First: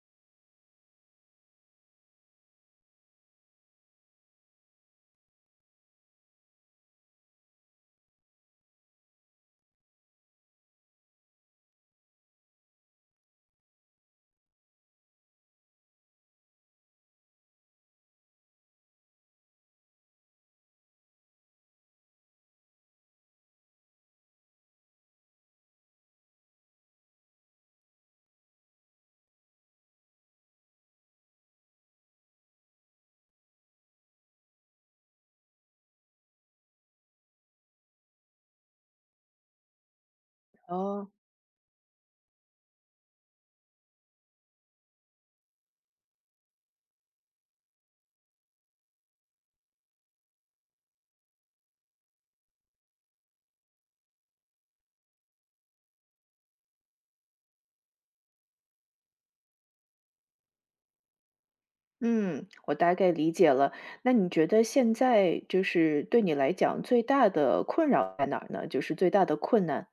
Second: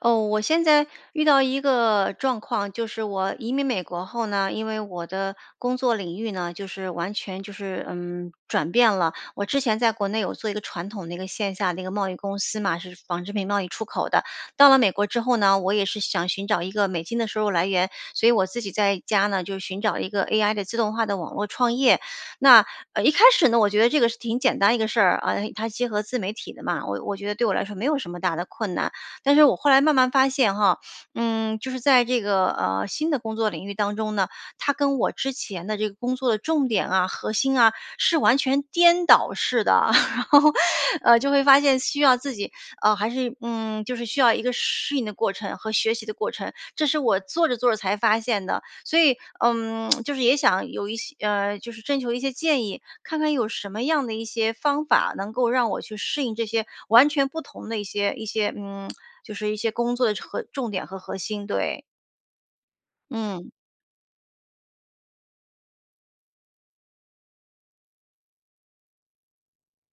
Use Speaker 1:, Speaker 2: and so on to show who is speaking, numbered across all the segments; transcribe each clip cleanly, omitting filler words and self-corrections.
Speaker 1: 哦，我现在遇到一个状况，就是我移民美国后呢，因为我的工作领域呢，就是完全就是转变了。我之前在国内有做一个传统的一个线下的一个贸易公司嘛，是纺织品贸易出口的。到了美国之后呢，我也是想寻找一个美金的收入来源，所以我自己在家呢就寻找一个 AI 的自动化的网络创业。那一开始呢，我觉得这个是挺简单一个事儿啊，它结合自媒体的嘛，我觉得对我来说没有什么大的困难。但是我后来慢慢发现哈，就是在这个新的工作领域当中呢，它跟我之前的这个工作的重点啊、核心啊是完全颠倒式的，然后
Speaker 2: 哦，
Speaker 1: 就会发现需要自己还是就是需要一个适应的过程和学习的过程，这是我做着做着才发现的，所以就是也想有一些就是征求一些建议，看看有什么样的一些方法能够让我去适应这些完全不同的一些就是一些工作的和重点和核心，对，
Speaker 2: 嗯，我大概理解
Speaker 1: 嗯。
Speaker 2: 了。那你觉得现在就是对你来讲最大的困扰在哪儿呢？就是最大的困难。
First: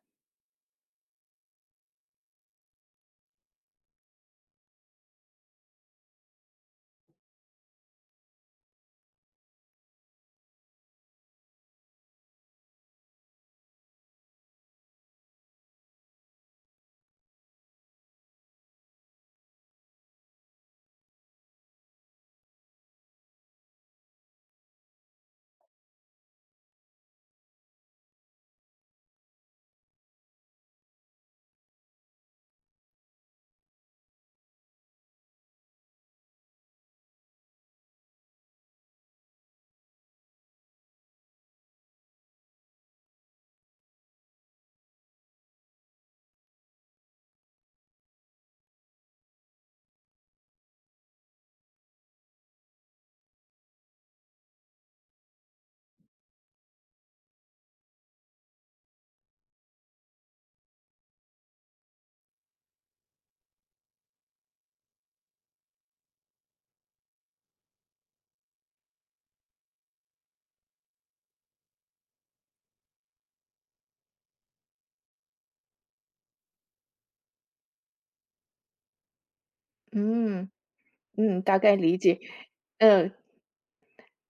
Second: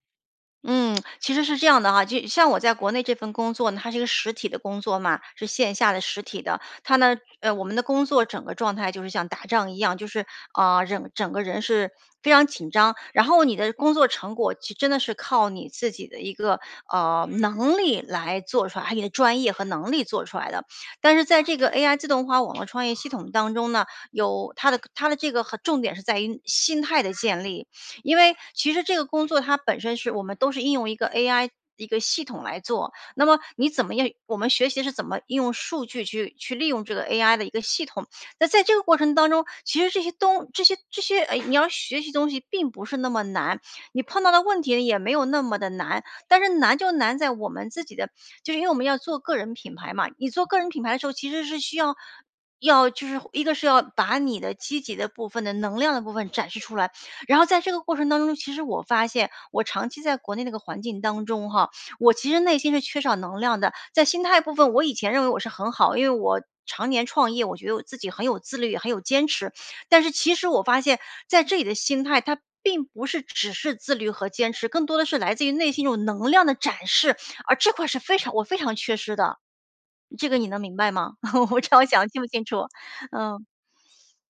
Speaker 1: 嗯，其实是这样的哈，就像我在国内这份工作呢，它是一个实体的工作嘛，是线下的实体的。它呢，我们的工作整个状态就是像打仗一样，就是啊，整个人是非常紧张。然后你的工作成果其实真的是靠你自己的一个能力来做出来，还有你的专业和能力做出来的。但是在这个 AI 自动化网络创业系统当中呢，有它的这个和重点是在于心态的建立。因为其实这个工作它本身是我们都是应用一个 AI 一个系统来做，那么你怎么样？我们学习是怎么应用数据去利用这个 AI 的一个系统？那在这个过程当中，其实这些东这些这些，哎，你要学习东西并不是那么难，你碰到的问题也没有那么的难。但是难就难在我们自己的，就是因为我们要做个人品牌嘛。你做个人品牌的时候，其实是需要就是一个是要把你的积极的部分的能量的部分展示出来，然后在这个过程当中，其实我发现我长期在国内那个环境当中哈，我其实内心是缺少能量的。在心态部分，我以前认为我是很好，因为我常年创业，我觉得我自己很有自律，很有坚持。但是其实我发现，在这里的心态，它并不是只是自律和坚持，更多的是来自于内心一种能量的展示，而这块是非常缺失的。这个你
Speaker 2: 嗯
Speaker 1: 能明白吗？
Speaker 2: 嗯，
Speaker 1: 我
Speaker 2: 大
Speaker 1: 不知
Speaker 2: 概
Speaker 1: 道我
Speaker 2: 理
Speaker 1: 讲
Speaker 2: 解。
Speaker 1: 清不清楚，
Speaker 2: 嗯，
Speaker 1: 嗯。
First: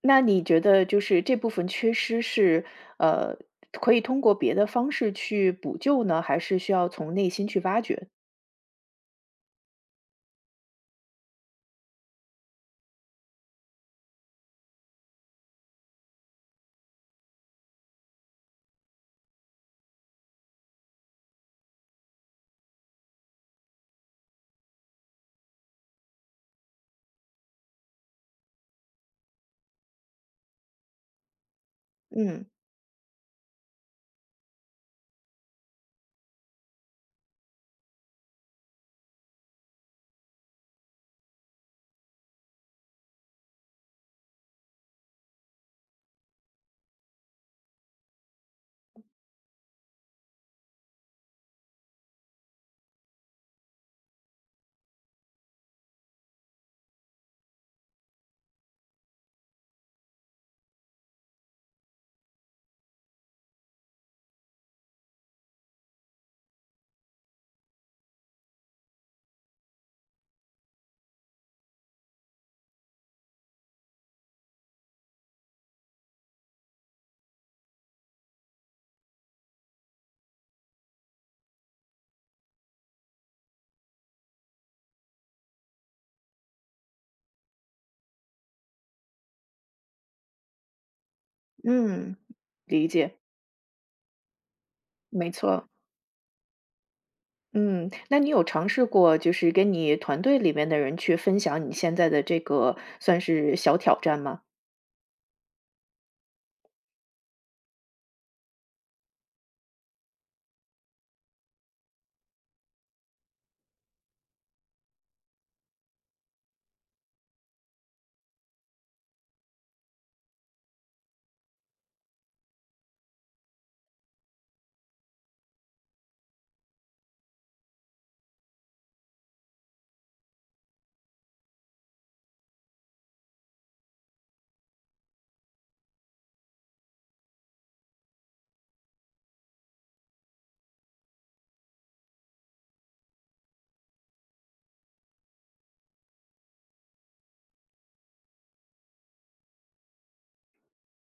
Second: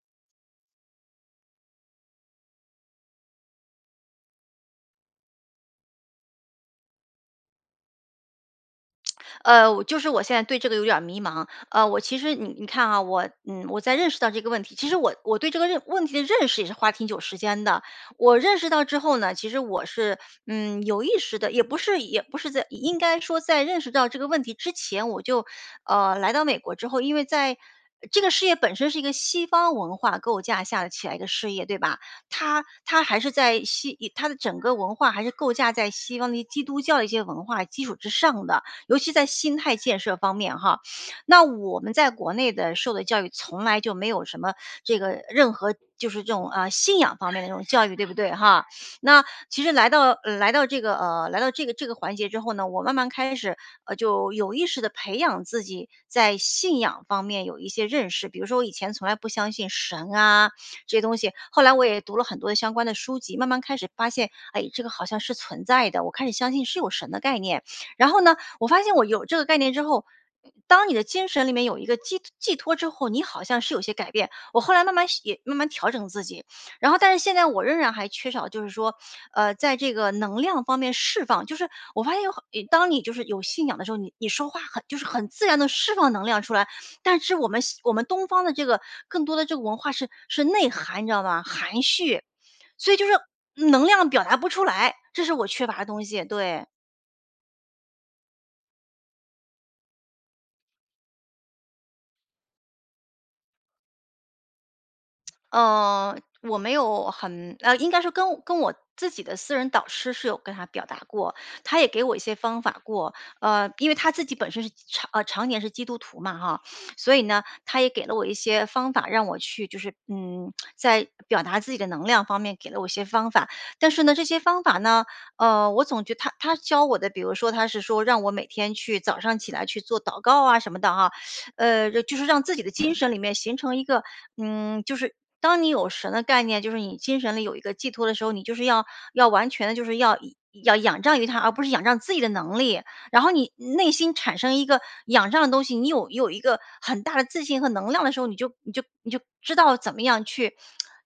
Speaker 2: 那你觉得就是这部分缺失是呃可以通过别的方式去补救呢，还是需要从内心去挖掘？
Speaker 1: 就是我现在对这个有点儿迷茫。我其实你看啊，我在认识到这个问题，其实我对这个问题的认识也是花挺久时间的。我认识到之后呢，其实我是有意识的，也不是在应该说在认识到这个问题之前，我就来到美国之后，因为在这个事业本身是一个西方文化构架下的起来一个事业，对吧？
Speaker 2: 嗯
Speaker 1: 它还是它的整个文化还是构架在西方的基督教的一些文化基础之上的。尤其在心态建设方面哈。那我们在国内的受的教育从来就没有什么这个任何就是这种啊信仰方面的这种教育，对不对哈？那其实来到这个环节之后呢，我慢慢开始就有意识的培养自己在信仰方面有一些认识，比如说我以前从来不相信神啊这些东西，后来我也读了很多的相关的书籍，慢慢开始发现，哎，这个好像是存在的，我开始相信是有神的概念。然后呢，我发现我有这个概念之后，当你的精神里面有一个寄托之后，你好像是有些改变。我后来慢慢也慢慢调整自己，然后但是现在我仍然还缺少，就是说，在这个能量方面释放，就是我发现当你就是有信仰的时候，你说话很就是很自然的释放能量出来，但是我们东方的这个更多的这个文化是内涵，你知道吗？含
Speaker 2: 嗯，
Speaker 1: 蓄，
Speaker 2: 理
Speaker 1: 所以就是
Speaker 2: 解，
Speaker 1: 能量表达不出来，这
Speaker 2: 没
Speaker 1: 是我缺
Speaker 2: 错。
Speaker 1: 乏的东西，对。
Speaker 2: 嗯，那你有尝试过，就是跟你团队里面的人去分享你现在的这个算是小挑战吗？
Speaker 1: 呃，我没有应该说跟我自己的私人导师是有跟他表达过，他也给我一些方法过。因为他自己本身是常年是基督徒嘛哈，所以呢，他也给了我一些方法，让我去就是在表达自己的能量方面给了我一些方法。但是呢，这些方法呢，我总觉得他教我的，比如说他是说让我每天去早上起来去做祷告啊什么的哈，就是让自己的精神里面形成一个，就是当你有神的概念，就是你精神里有一个寄托的时候，你就是要完全的，就是要仰仗于他，而不是仰仗自己的能力。然后你内心产生一个仰仗的东西，你有一个很大的自信和能量的时候，你就知道怎么样去，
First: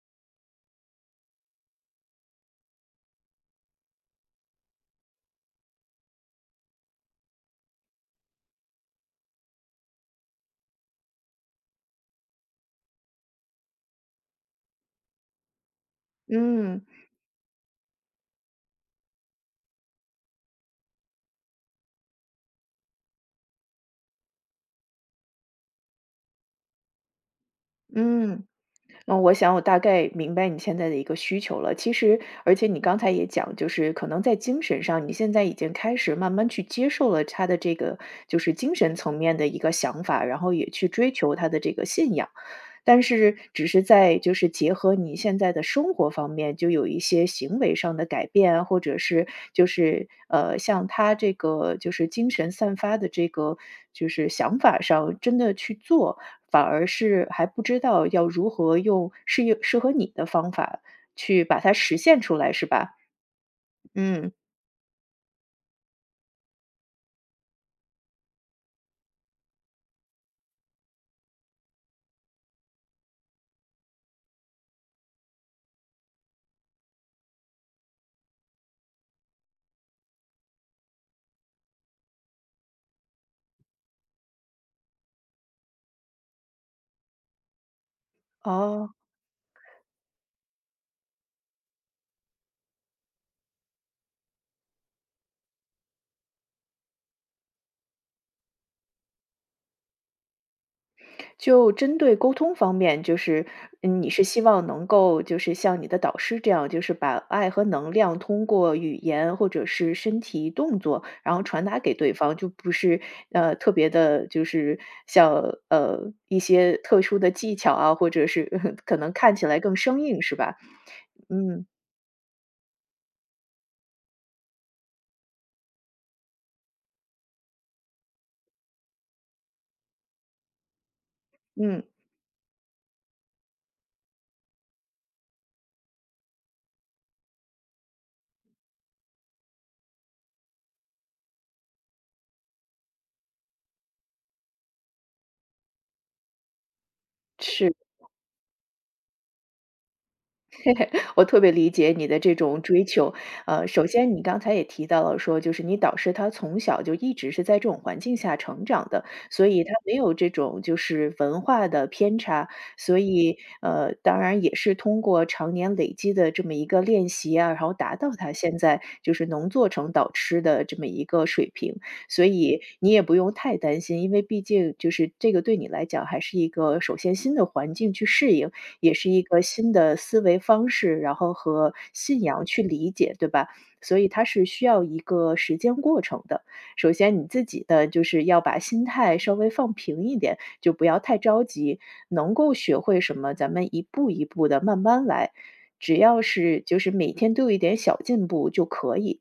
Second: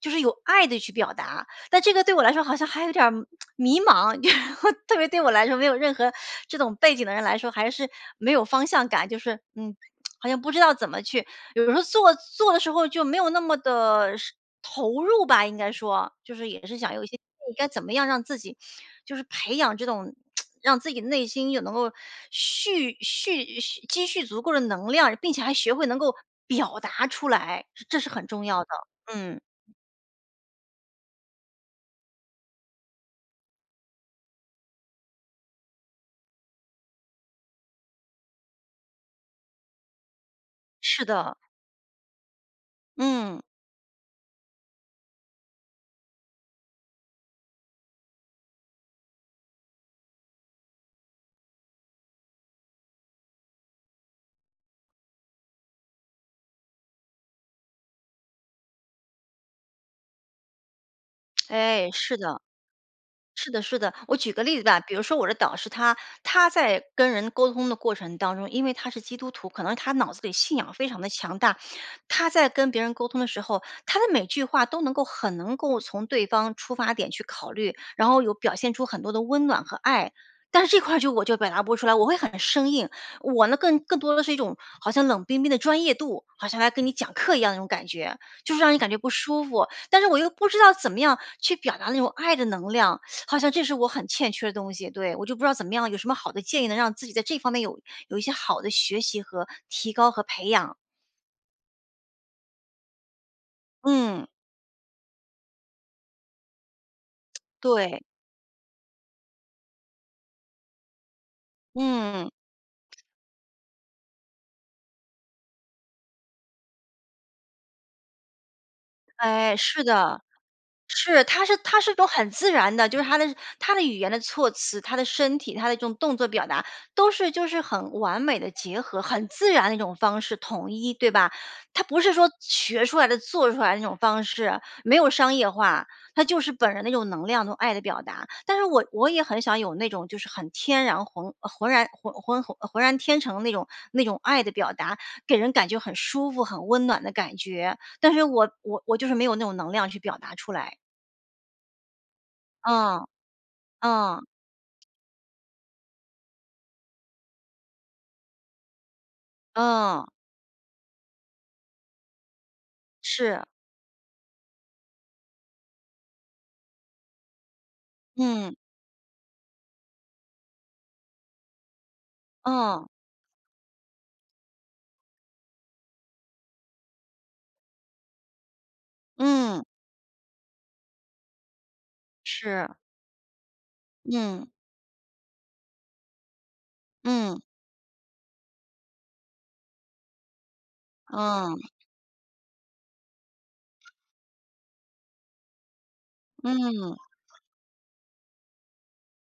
Speaker 1: 就是有爱的去表达。但这个对我来说好像还有点儿迷茫，就是我特别对我来说没有任何这种背景的人来说，还是没有方向感，就是好像不知道怎么去。有时候做做的时候就没有那么的是投入吧，应该说就是也是
Speaker 2: 嗯
Speaker 1: 想有一些该怎么样让自己就是培养这种。让自己内心有能够蓄蓄蓄积蓄足够的能量，并且还学会能够表达出来，这是很
Speaker 2: 嗯。
Speaker 1: 重要的。
Speaker 2: 那我
Speaker 1: 嗯，
Speaker 2: 想我大概明白你现在的一个需求了。其实，而且你刚才也讲，就是可能在精神上，你现在已经开始慢慢去接受了他的这个，就是精神层面的一个想法，然后也去
Speaker 1: 是
Speaker 2: 追求
Speaker 1: 的，
Speaker 2: 他的这个信仰。但是，
Speaker 1: 嗯。
Speaker 2: 只是在就是结合你现在的生活方面，就有一些行为上的改变啊或者是就是像他这个就是精神散发的这个就是想法上，真的去做，反而是还不知道要如何用适合你的方法去把它
Speaker 1: 哎，
Speaker 2: 实
Speaker 1: 是
Speaker 2: 现出
Speaker 1: 的，
Speaker 2: 来，是吧？
Speaker 1: 是的，是的。我举
Speaker 2: 嗯，
Speaker 1: 个例子吧，比如说我的导师他，在跟人沟通的过程当中，因为他是基督徒，可能他脑子里信仰非常的强大，他在跟别人沟通的时候，他的每句话都能够很能够从对方出发点去考虑，然后有表现出很多的温暖和爱。但是这块儿就我就表达不出来，我会很生硬。我呢更多的是一种好像冷冰冰的专业度，好像来跟你讲课一样那种感觉，就是让你感
Speaker 2: 哦，
Speaker 1: 觉不舒服。但是我又不知道怎么样去表达那种爱的能量，好像这是我很欠缺的东西，对，我就不知道怎么样，有什么好的建议能让自己在这方面有一些好的学习和提高和培养？
Speaker 2: 就针对沟通方面，就是你是
Speaker 1: 嗯，
Speaker 2: 希望能够就是像你的导师这样，就是把爱和能
Speaker 1: 对，
Speaker 2: 量通过语言或者是身体动作，然后传达给对
Speaker 1: 嗯，
Speaker 2: 方，就不是特别的，就是像一些特殊的技巧啊，或者是 可能看起
Speaker 1: 哎，
Speaker 2: 来更
Speaker 1: 是
Speaker 2: 生
Speaker 1: 的。
Speaker 2: 硬，是吧？
Speaker 1: 是，它是
Speaker 2: 嗯
Speaker 1: 它是一种很自然的，就是他的语言的措辞，他的身体，他的这种动作表达，都是就是很完美的结合，很自然的一种方式，统一，对吧？它
Speaker 2: 嗯，
Speaker 1: 不是说学出来的、做出来的那种方式，没有商业化，它就是本人那种能量、那种爱的表达。但是我也很想有那种就是很天然浑然天成那种爱的表达，给人感觉很舒服、很温暖的感
Speaker 2: 是。
Speaker 1: 觉，但是我就是没有那种能量去表达出来。
Speaker 2: 我特别理解你的这种追
Speaker 1: 嗯，
Speaker 2: 求。首先
Speaker 1: 嗯，
Speaker 2: 你刚才也提到了说，就是你导师他从小就一直是在这种环境下成长的，所以他没
Speaker 1: 嗯，
Speaker 2: 有这种就是文化的偏差，所以
Speaker 1: 是，
Speaker 2: 当然也是通过常年累积的这么一个练习啊，然后达到他
Speaker 1: 嗯，
Speaker 2: 现在就是能做成导师的这么一个水平，所以
Speaker 1: 嗯，
Speaker 2: 你也不用太担心，因为毕竟就是这个对你来讲还是一个首先新的环境去适应，也是一个
Speaker 1: 嗯，
Speaker 2: 新的思维方式，然后和信仰去
Speaker 1: 是，
Speaker 2: 理解，对吧？所以它是
Speaker 1: 嗯，
Speaker 2: 需要一个时间过程的。首先你
Speaker 1: 嗯，
Speaker 2: 自己的就是要把心态稍微放平一点，就不要太着
Speaker 1: 嗯，
Speaker 2: 急，能够学会什么，咱们一步一步的慢慢来。只要是就是
Speaker 1: 嗯，
Speaker 2: 每天都有一点小进步就可以。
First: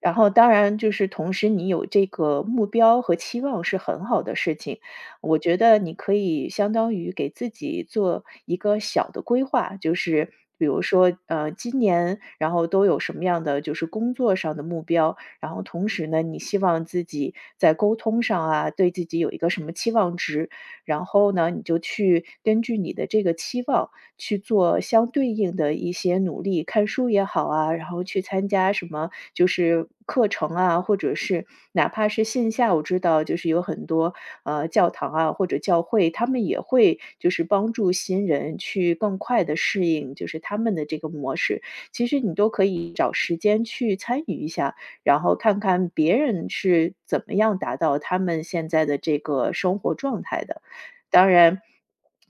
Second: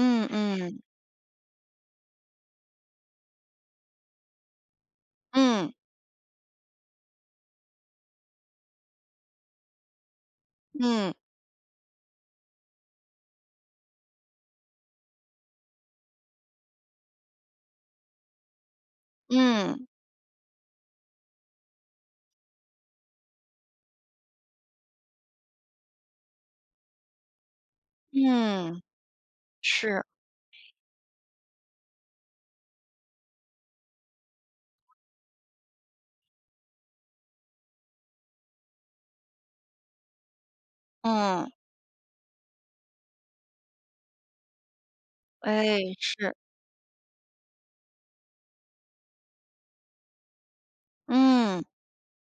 Speaker 2: 然后当然
Speaker 1: 嗯，
Speaker 2: 就是同时你有这个目标和期望是很好的事情，我觉
Speaker 1: 嗯，
Speaker 2: 得你可以相当于给自己做一个小的规划，就是比如
Speaker 1: 嗯，
Speaker 2: 说，今年然后都有什么样的就是工作上的目标，然后同时呢，你希望自己在沟通上啊，对自己有一个什么
Speaker 1: 嗯，
Speaker 2: 期望值，然后呢，你就去根据你的这个期望去做相对应的一些努力，看书也好啊，然后去参加
Speaker 1: 嗯，
Speaker 2: 什么就是
Speaker 1: 是，
Speaker 2: 课程啊，或者是哪怕是线下，我知道就是有很多教堂啊或者教会，他们也会就是帮助新人去更快的适应，就是他们的这个模
Speaker 1: 嗯，
Speaker 2: 式。其实你都可以找时间去参与一下，然后看
Speaker 1: 哎，
Speaker 2: 看别
Speaker 1: 是，
Speaker 2: 人是怎么样达到他们现在的这个生活状态的。当然，
Speaker 1: 嗯，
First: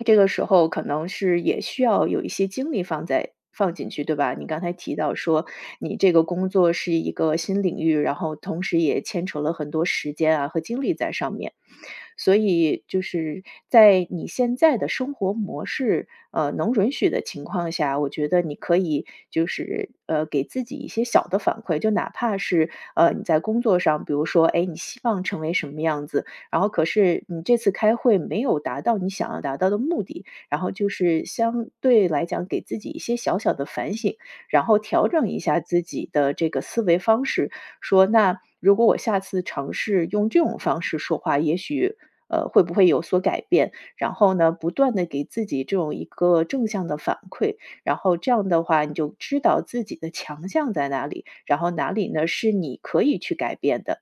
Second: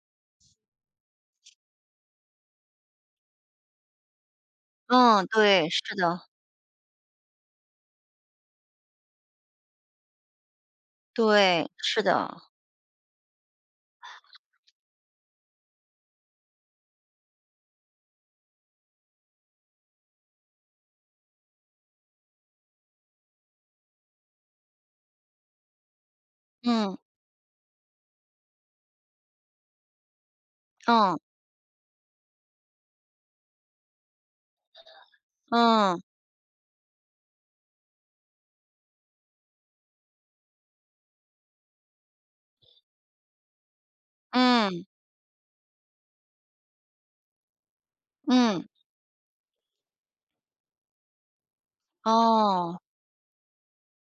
Speaker 2: 这个时候可能是也需要有一些精力放进去，对吧？你刚才提到
Speaker 1: 嗯，
Speaker 2: 说，
Speaker 1: 对，是
Speaker 2: 你这
Speaker 1: 的，
Speaker 2: 个工作是一个新领域，然后同时也牵扯了很多时间啊和精力在上面。
Speaker 1: 对，是的，
Speaker 2: 所以就是在你现在的生活模式，能允许的情况下，我觉得你可以就是给自己一些小的反馈，就哪怕是你在工作上，比如说，哎，你希望成为什么样子，然后可
Speaker 1: 嗯，
Speaker 2: 是你这次开会没有达到你想要达到的目的，然后就
Speaker 1: 嗯，
Speaker 2: 是相对来讲给自己一些小小的反省，然后调整一下自
Speaker 1: 嗯，
Speaker 2: 己的这个思维方式，说那如果我下次尝试用这种方式说话，也许会不会有所改变？然后呢，不
Speaker 1: 嗯，
Speaker 2: 断的给自己这种一个正向的反馈，然后这样的
Speaker 1: 嗯，
Speaker 2: 话你就知道自己的强项在哪里，然后哪里呢是
Speaker 1: 哦。
Speaker 2: 你可以去改变的。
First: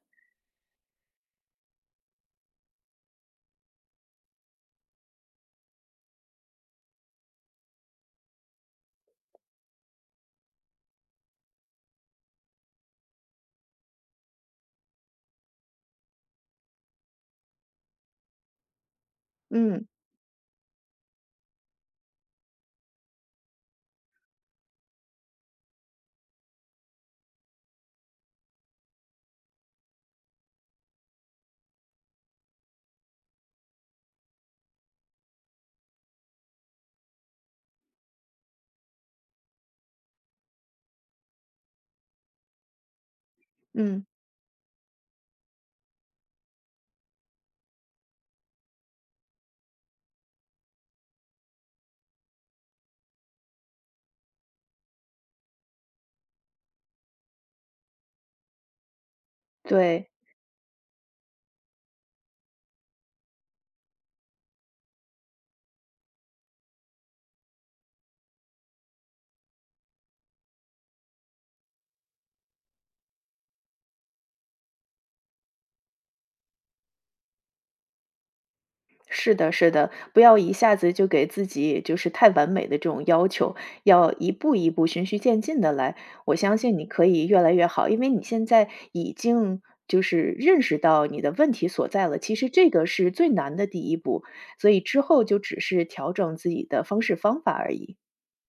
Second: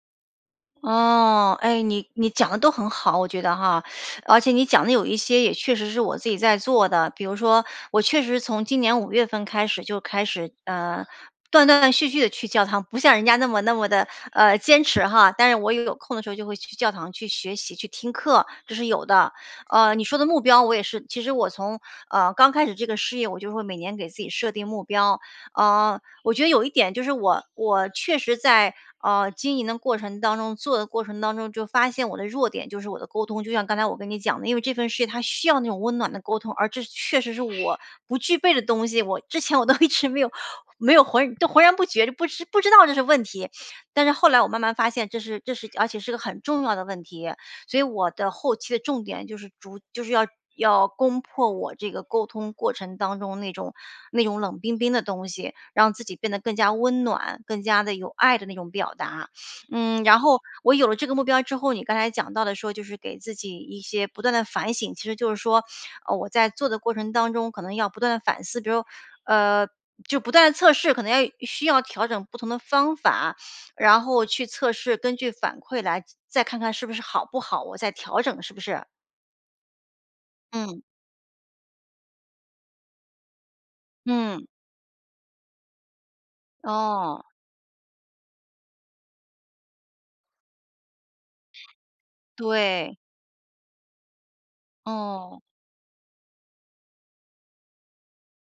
Speaker 1: 哦，哎，你讲的都很好，我觉得哈，而且你讲的有一些也确实是我自己在做的，比如说我确实从今年5月份开始就开始，断断续续的去教堂，不像人家那么那么的坚持哈，但是我有空的时候就会去教堂去学习、去听课，这是有的。
Speaker 2: 嗯
Speaker 1: 你说的目标我也是，其实我从，刚开始这个事业，我就会每年给自己设定目标，呃我觉得有一点就是我确实在经营的过程当中，做的过程当中，就发现我的弱点就是我的沟通。就像刚才我跟你讲的，因为这份事业它需要那种温暖的沟通，而这确实是我不具备的东西。我之前我都一直没有浑然不觉，就不知道这是问题。但
Speaker 2: 嗯，
Speaker 1: 是后来我慢慢发现，这是而且是个很重要的问题。所以我的后期的重点就是就是要攻破我这个沟通过程当中那种那种冷冰冰的东西，让自己变得更加温暖，更加的有爱的那种表达。嗯，
Speaker 2: 对。
Speaker 1: 然后我有了这个目标之后，你刚才讲到的说就是给自己一些不断的反省，其实就是说，我在做的过程当中可能要不断的反思，比如，呃，就不断的测试，可能需要调整不同的方法，然后去测试，根据反馈来再看看是不是好不好，我再调整是不是？
Speaker 2: 是的，是的，不要一下
Speaker 1: 嗯，
Speaker 2: 子就给自己就是太完美的这种要求，要一
Speaker 1: 嗯，
Speaker 2: 步一步循序渐进的来。我相信你可
Speaker 1: 哦，
Speaker 2: 以越来越好，因为你现在已经就是认识到你的问题所在了。其实这个
Speaker 1: 对，
Speaker 2: 是最难的第一步，所以之后就
Speaker 1: 哦，
Speaker 2: 只是调整自己的方式方法而已。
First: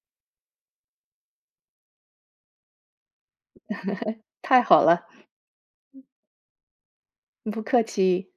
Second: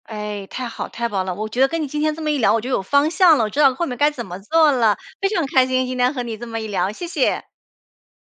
Speaker 1: 哎，太好太棒了！我觉得跟你今天这么一聊，我就有方向了，我知道后面该怎么
Speaker 2: 太
Speaker 1: 做
Speaker 2: 好
Speaker 1: 了，
Speaker 2: 了，
Speaker 1: 非常开心今天和你这么一聊，谢谢。
Speaker 2: 不客气。